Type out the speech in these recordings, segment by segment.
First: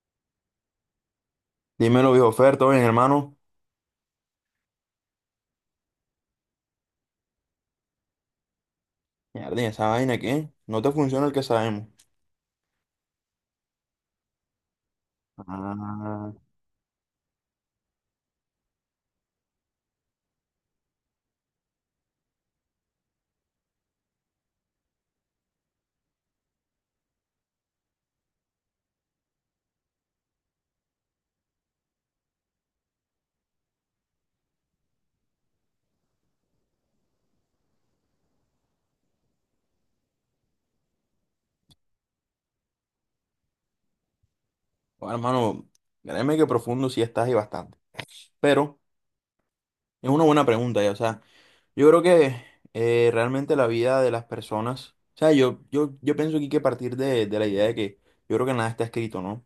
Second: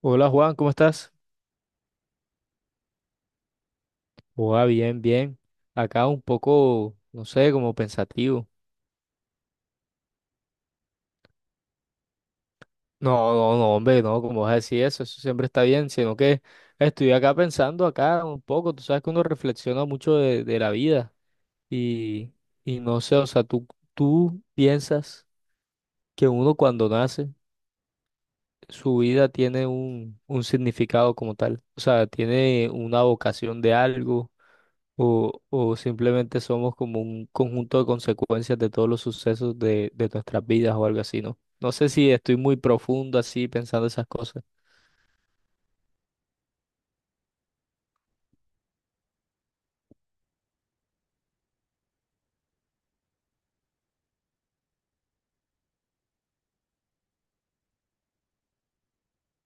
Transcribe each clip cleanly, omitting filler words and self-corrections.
Hola Juan, ¿cómo estás? Dímelo, viejo Fer, ¿todo bien, hermano? Hola, bien, bien. Acá un poco, no sé, como pensativo. Mierda, ¿y esa vaina qué? No te funciona el que sabemos. No, no, no, hombre, no, como vas a decir eso? Eso siempre está bien, sino Ah, que estoy acá pensando acá un poco. Tú sabes que uno reflexiona mucho de la vida y, y no sé, o sea, tú piensas que uno cuando nace, su vida tiene un significado como tal. O sea, tiene una vocación de algo. O simplemente somos como un conjunto de consecuencias de todos los sucesos de nuestras vidas o algo así, ¿no? No sé si estoy muy profundo así pensando esas cosas. bueno, hermano, créeme que profundo sí estás y bastante. Pero es una buena pregunta, ya. O sea, yo creo que realmente la vida de las personas. O sea, yo pienso aquí que partir de la idea de que yo creo que nada está escrito, ¿no?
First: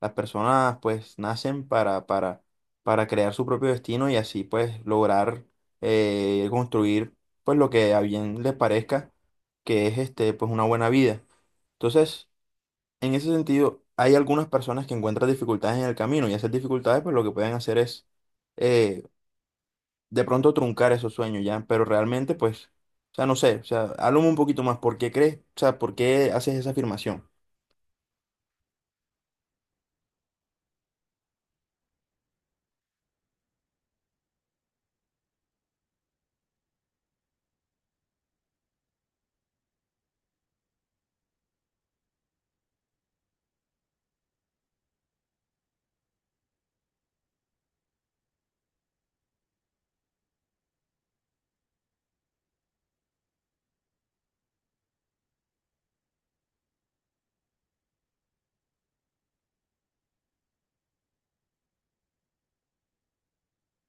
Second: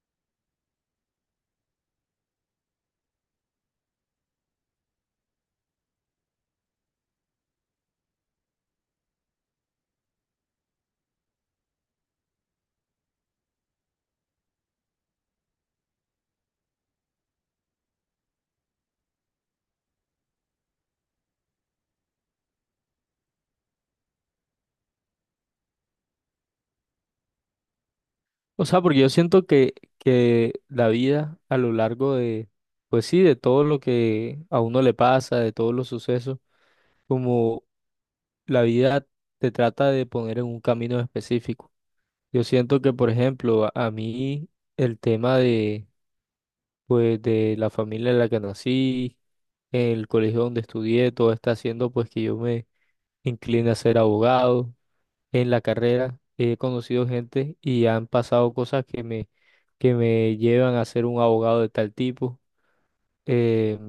Las personas pues nacen para crear su propio destino y así pues lograr construir pues lo que a bien les parezca que es este pues una buena vida. Entonces, en ese sentido, hay algunas personas que encuentran dificultades en el camino y esas dificultades pues lo que pueden hacer es eh, de pronto truncar esos sueños ya, pero realmente pues, o sea, no sé, o sea, háblame un poquito más, ¿por qué crees? O sea, ¿por qué haces esa afirmación? O sea, porque yo siento que la vida a lo largo de, pues sí, de todo lo que a uno le pasa, de todos los sucesos, como la vida te trata de poner en un camino específico. Yo siento que, por ejemplo, a mí el tema de, pues, de la familia en la que nací, el colegio donde estudié, todo está haciendo pues que yo me incline a ser abogado. En la carrera he conocido gente y han pasado cosas que me llevan a ser un abogado de tal tipo. Eh,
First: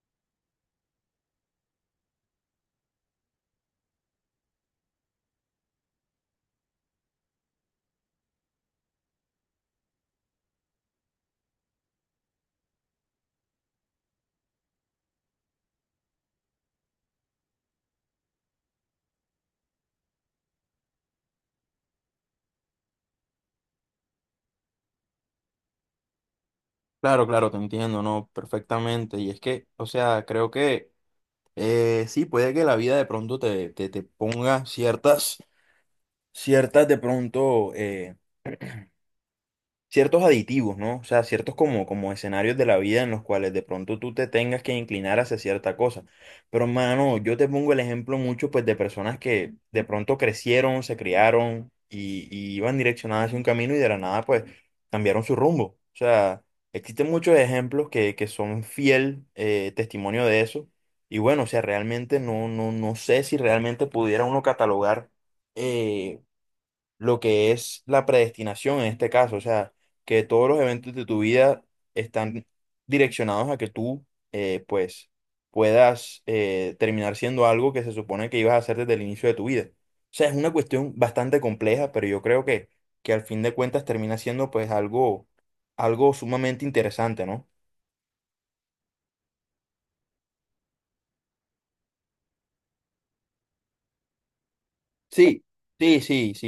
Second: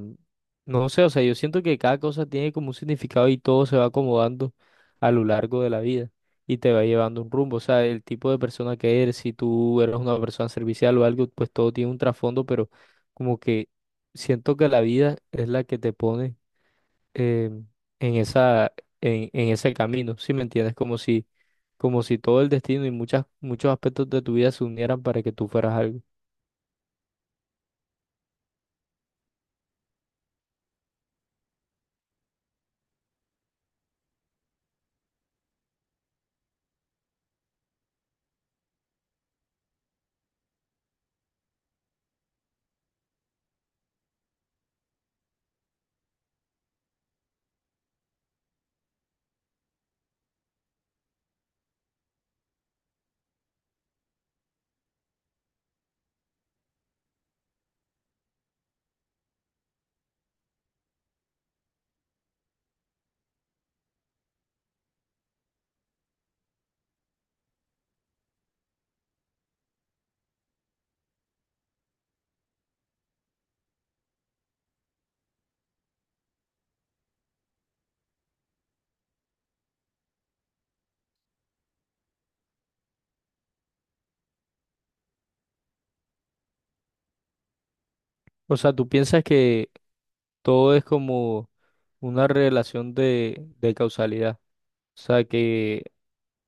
no sé, o sea, yo siento que cada cosa tiene como un significado y todo se va acomodando a lo largo de la vida y te va llevando un rumbo, o sea, el tipo de persona que eres, si tú eres una persona servicial o algo, pues todo tiene un trasfondo, pero como que siento que la vida es la que te pone eh, en esa, en ese camino, ¿si me entiendes? Como si todo el destino y muchas, muchos aspectos de tu vida se unieran para que tú fueras algo. Claro, claro, te entiendo, ¿no? Perfectamente. Y es que, o sea, creo que sí, puede que la vida de pronto te ponga ciertas, ciertas de pronto ciertos aditivos, ¿no? O sea, ciertos como, como escenarios de la vida en los cuales de pronto tú te tengas que inclinar hacia cierta cosa. Pero, mano, yo te pongo el ejemplo mucho, pues, de personas que de pronto crecieron, se criaron y iban direccionadas hacia un camino y de la nada, pues, cambiaron su rumbo. O sea, existen muchos ejemplos que son fiel testimonio de eso. Y bueno, o sea, realmente no sé si realmente pudiera uno catalogar eh, lo que es la predestinación en este caso, o sea, que todos los eventos de tu vida están direccionados a que tú, pues, puedas terminar siendo algo que se supone que ibas a hacer desde el inicio de tu vida. O sea, es una cuestión bastante compleja, pero yo creo que al fin de cuentas termina siendo, pues, algo, algo sumamente interesante, ¿no? O sea, ¿tú piensas que todo es como una relación de causalidad? O sea Sí, que... sí, sí, sí.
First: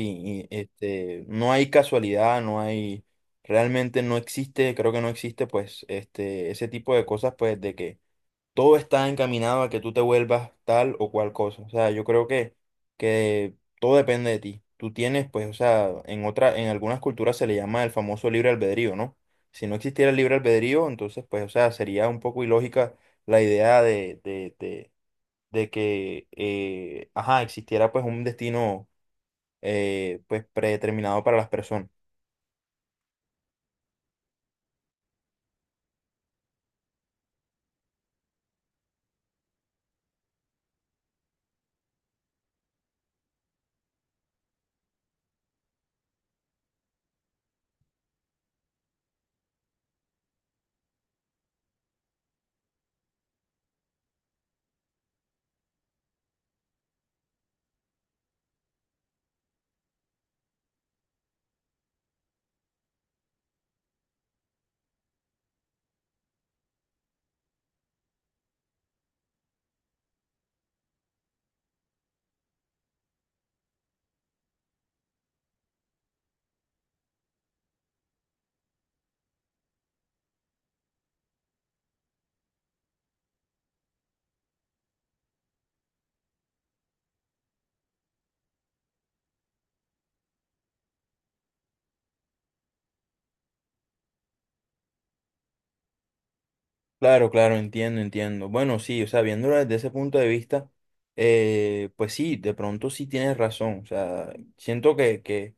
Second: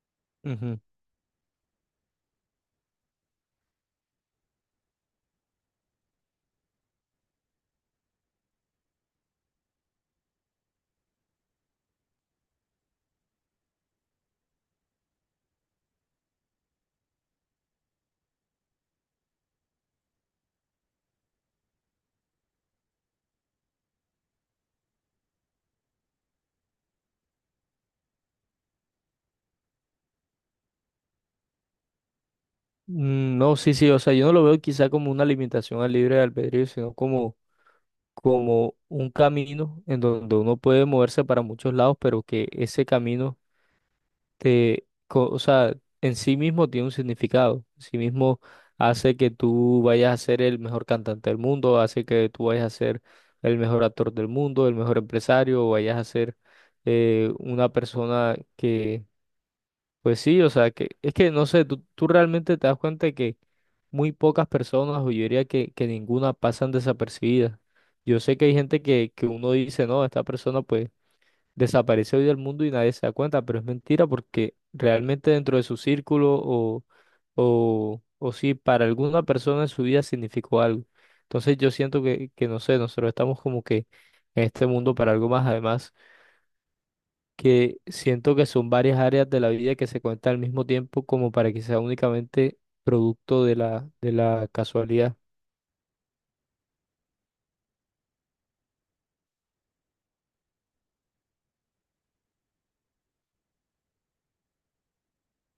Ujú. Este, no hay casualidad, no hay, realmente no existe, creo que no existe, pues, este, ese tipo de cosas, pues, de que todo está encaminado a que tú te vuelvas tal o cual cosa. O sea, yo creo que todo depende de ti. Tú tienes, pues, o sea, en otra, en algunas culturas se le llama el famoso libre albedrío, ¿no? Si no existiera el libre albedrío, entonces, pues, o sea, sería un poco ilógica la idea de que, ajá, existiera, pues, un destino pues predeterminado para las personas. Mm, no, sí, sí, o sea, yo no lo veo quizá como una limitación al libre albedrío, sino como, como un camino en donde uno puede moverse para muchos lados, pero que ese camino o sea, en sí mismo tiene un significado. En sí mismo hace que tú vayas a ser el mejor cantante del mundo, hace que tú vayas a ser el mejor actor del mundo, el mejor empresario, o vayas a ser una persona. Pues sí, o sea, que es que no sé, tú realmente te das cuenta de que muy pocas personas, o yo diría que ninguna, pasan desapercibidas. Yo sé que hay gente que uno dice, no, esta persona pues desaparece hoy del mundo y nadie se da cuenta, pero es mentira porque realmente dentro de su círculo o si para alguna persona en su vida significó algo. Entonces yo siento que no sé, nosotros estamos como que en este mundo para algo más, además que siento que son varias áreas de la vida que se cuentan al mismo tiempo como para que sea únicamente producto de la casualidad. Claro, claro, entiendo, entiendo. Bueno, sí, o sea, viéndolo desde ese punto de vista, pues sí, de pronto sí tienes razón. O sea, siento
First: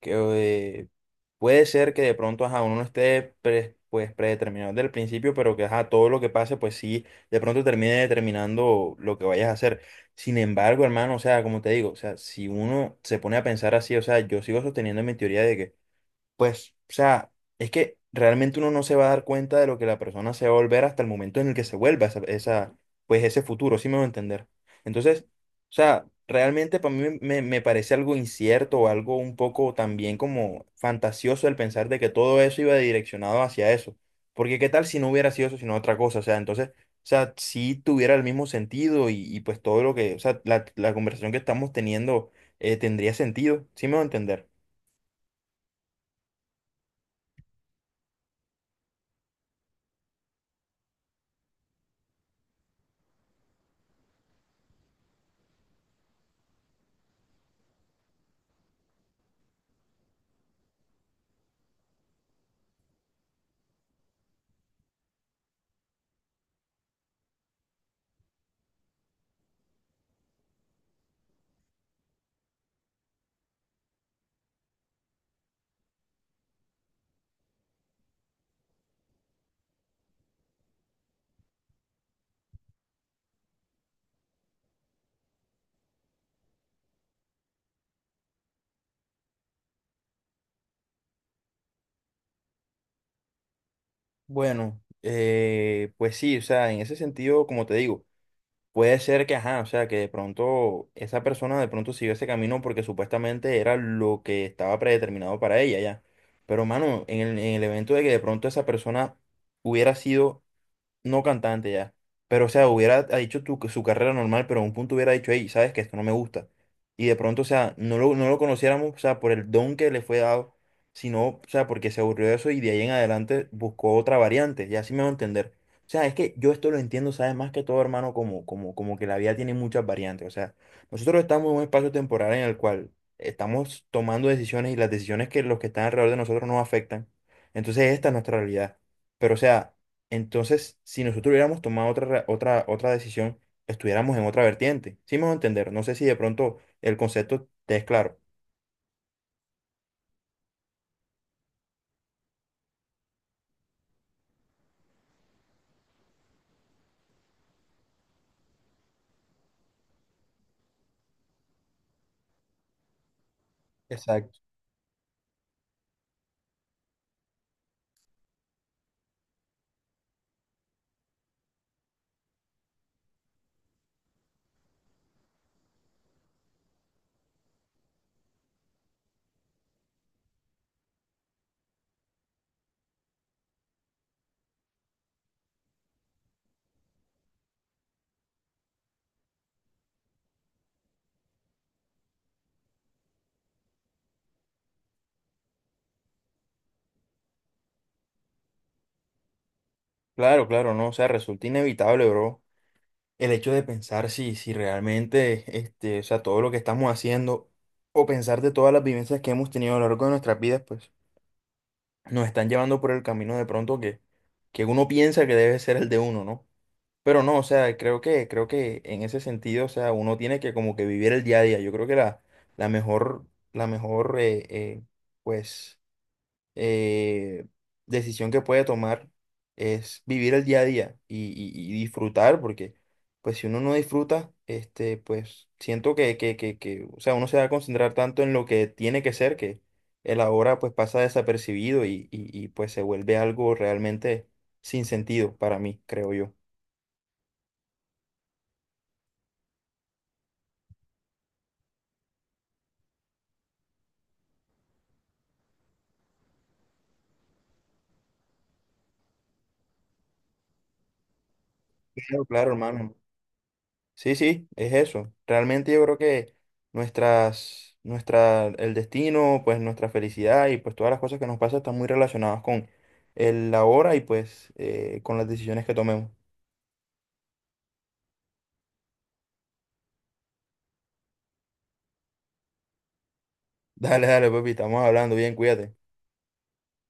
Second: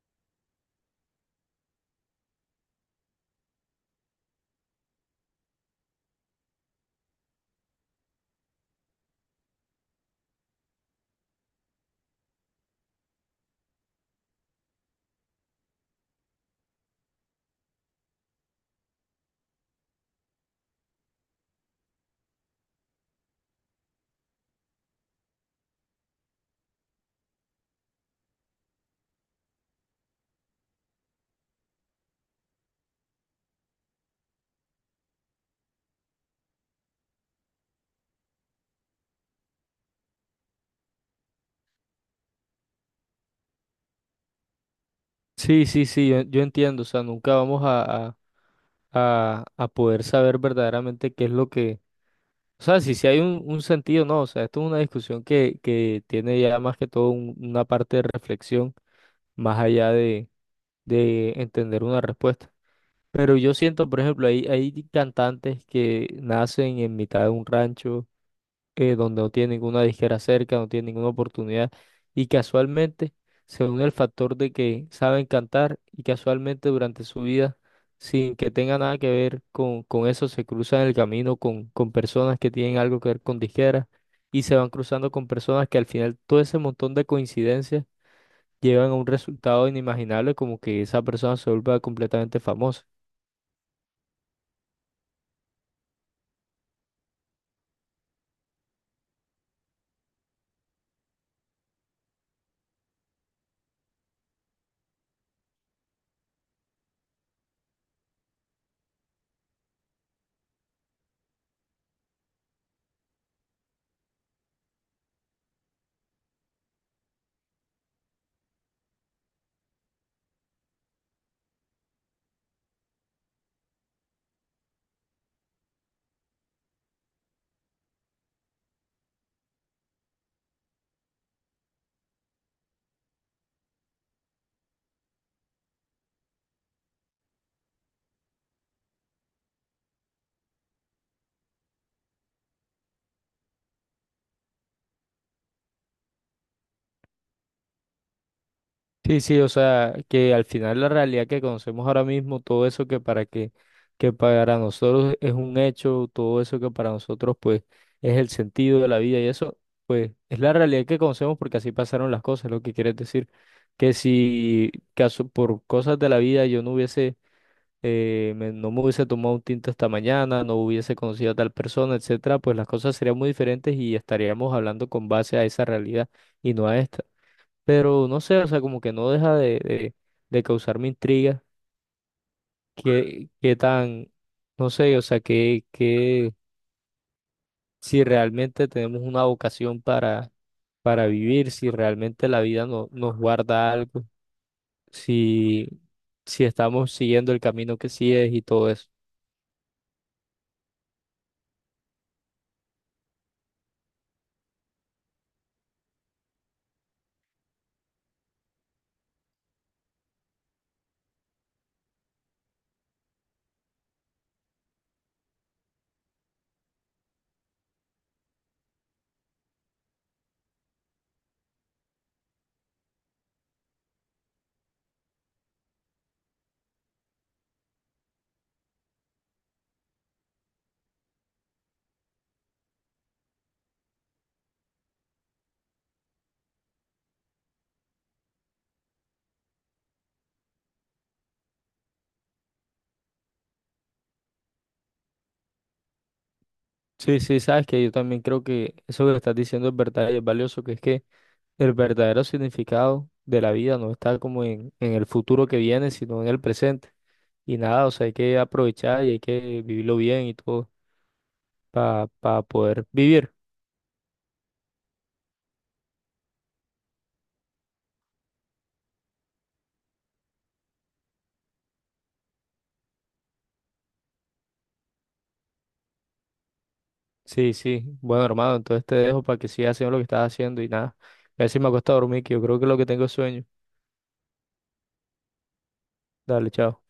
que puede ser que de pronto ajá, uno no esté pre- pues, predeterminado desde el principio, pero que ajá, todo lo que pase, pues sí, de pronto termine determinando lo que vayas a hacer. Sin embargo, hermano, o sea, como te digo, o sea, si uno se pone a pensar así, o sea, yo sigo sosteniendo mi teoría de que pues, o sea, es que realmente uno no se va a dar cuenta de lo que la persona se va a volver hasta el momento en el que se vuelva esa, esa- pues ese futuro, ¿sí me voy a entender? Entonces, o sea, realmente para mí me, me parece algo incierto o algo un poco también como fantasioso el pensar de que todo eso iba direccionado hacia eso. Porque qué tal si no hubiera sido eso, sino otra cosa, o sea, entonces, o sea, si tuviera el mismo sentido y pues todo lo que, o sea, la conversación que estamos teniendo tendría sentido, ¿sí me voy a entender? Sí, sí, sí, yo entiendo, o sea, nunca vamos a poder saber verdaderamente qué es lo que, o sea, si, si hay un sentido, no, o sea, esto es una discusión que tiene ya más que todo un- una parte de reflexión, más allá de entender una respuesta. Pero yo siento, por ejemplo, hay cantantes que nacen en mitad de un rancho donde no tiene ninguna disquera cerca, no tiene ninguna oportunidad. Y casualmente se une el factor de que saben cantar y casualmente durante su vida, sin que tenga nada que ver con eso, se cruzan en el camino con personas que tienen algo que ver con disqueras y se van cruzando con personas que al final todo ese montón de coincidencias llevan a un resultado inimaginable como que esa persona se vuelva completamente famosa. Bueno, pues sí, o sea, en ese sentido, como te digo, puede ser que, ajá, o sea, que de pronto esa persona de pronto siguió ese camino porque supuestamente era lo que estaba predeterminado para ella, ya. Pero, mano, en el evento de que de pronto esa persona hubiera sido no cantante ya. Pero, o sea, hubiera ha dicho tu- su carrera normal, pero a un punto hubiera dicho, hey, sabes que esto no me gusta. Y de pronto, o sea, no lo conociéramos, o sea, por el don que le fue dado, sino, o sea, porque se aburrió de eso y de ahí en adelante buscó otra variante, y así me va a entender. O sea, es que yo esto lo entiendo, sabes, más que todo, hermano, como que la vida tiene muchas variantes. O sea, nosotros estamos en un espacio temporal en el cual estamos tomando decisiones y las decisiones que los que están alrededor de nosotros nos afectan. Entonces, esta es nuestra realidad. Pero, o sea, entonces, si nosotros hubiéramos tomado otra, ra- otra decisión, estuviéramos en otra vertiente. Sí me voy a entender. No sé si de pronto el concepto te es claro. Sí, sí, o sea, que al final la realidad que conocemos ahora mismo, todo eso que para que, que para nosotros es un hecho, todo eso que para nosotros pues es el sentido de la vida y eso, pues es la realidad que conocemos porque así pasaron las cosas, lo que quieres decir, que Exacto. si caso, por cosas de la vida yo no hubiese, no me hubiese tomado un tinto esta mañana, no hubiese conocido a tal persona, etcétera, pues las cosas serían muy diferentes y estaríamos hablando con base a esa realidad y no a esta. Pero no sé, o sea, como que no deja de causarme intriga qué, qué tan, no sé, o sea, que si realmente tenemos una vocación para vivir, si realmente la vida no, nos guarda algo, si, si estamos siguiendo el camino que sí es y todo eso. Claro, claro, no. O sea, resulta inevitable, bro, el hecho de pensar si realmente, este, o sea, todo lo que estamos haciendo o pensar de todas las vivencias que hemos tenido a lo largo de nuestras vidas, pues nos están llevando por el camino de pronto que uno piensa que debe ser el de uno, ¿no? Pero no, o sea, creo que en ese sentido, o sea, uno tiene que como que vivir el día a día. Yo creo que la, la mejor, la mejor, pues, eh, decisión que puede tomar es vivir el día a día y disfrutar, porque, pues, si uno no disfruta, este, pues, siento que, o sea, uno se va a concentrar tanto en lo que tiene que ser que el ahora, pues, pasa desapercibido y pues, se vuelve algo realmente sin sentido para mí, creo yo. Sí, sí, sabes que yo también creo que eso que estás diciendo es verdad y es valioso, que es que el verdadero significado de la vida no está como en el futuro que viene, sino en el presente. Y nada, o sea, hay que aprovechar y hay que vivirlo bien y todo Claro, para claro, poder hermano. vivir. Sí, sí, es eso. Realmente yo creo que el destino, pues nuestra felicidad y pues todas las cosas que nos pasan están muy relacionadas con el ahora y pues con las decisiones que tomemos. Sí, sí. Bueno, hermano, entonces te dejo para que sigas haciendo lo que estás haciendo y nada. A ver si me acuesto a dormir, que yo creo que es lo que tengo es sueño. Dale, dale, papi, estamos hablando bien, cuídate. Dale, chao.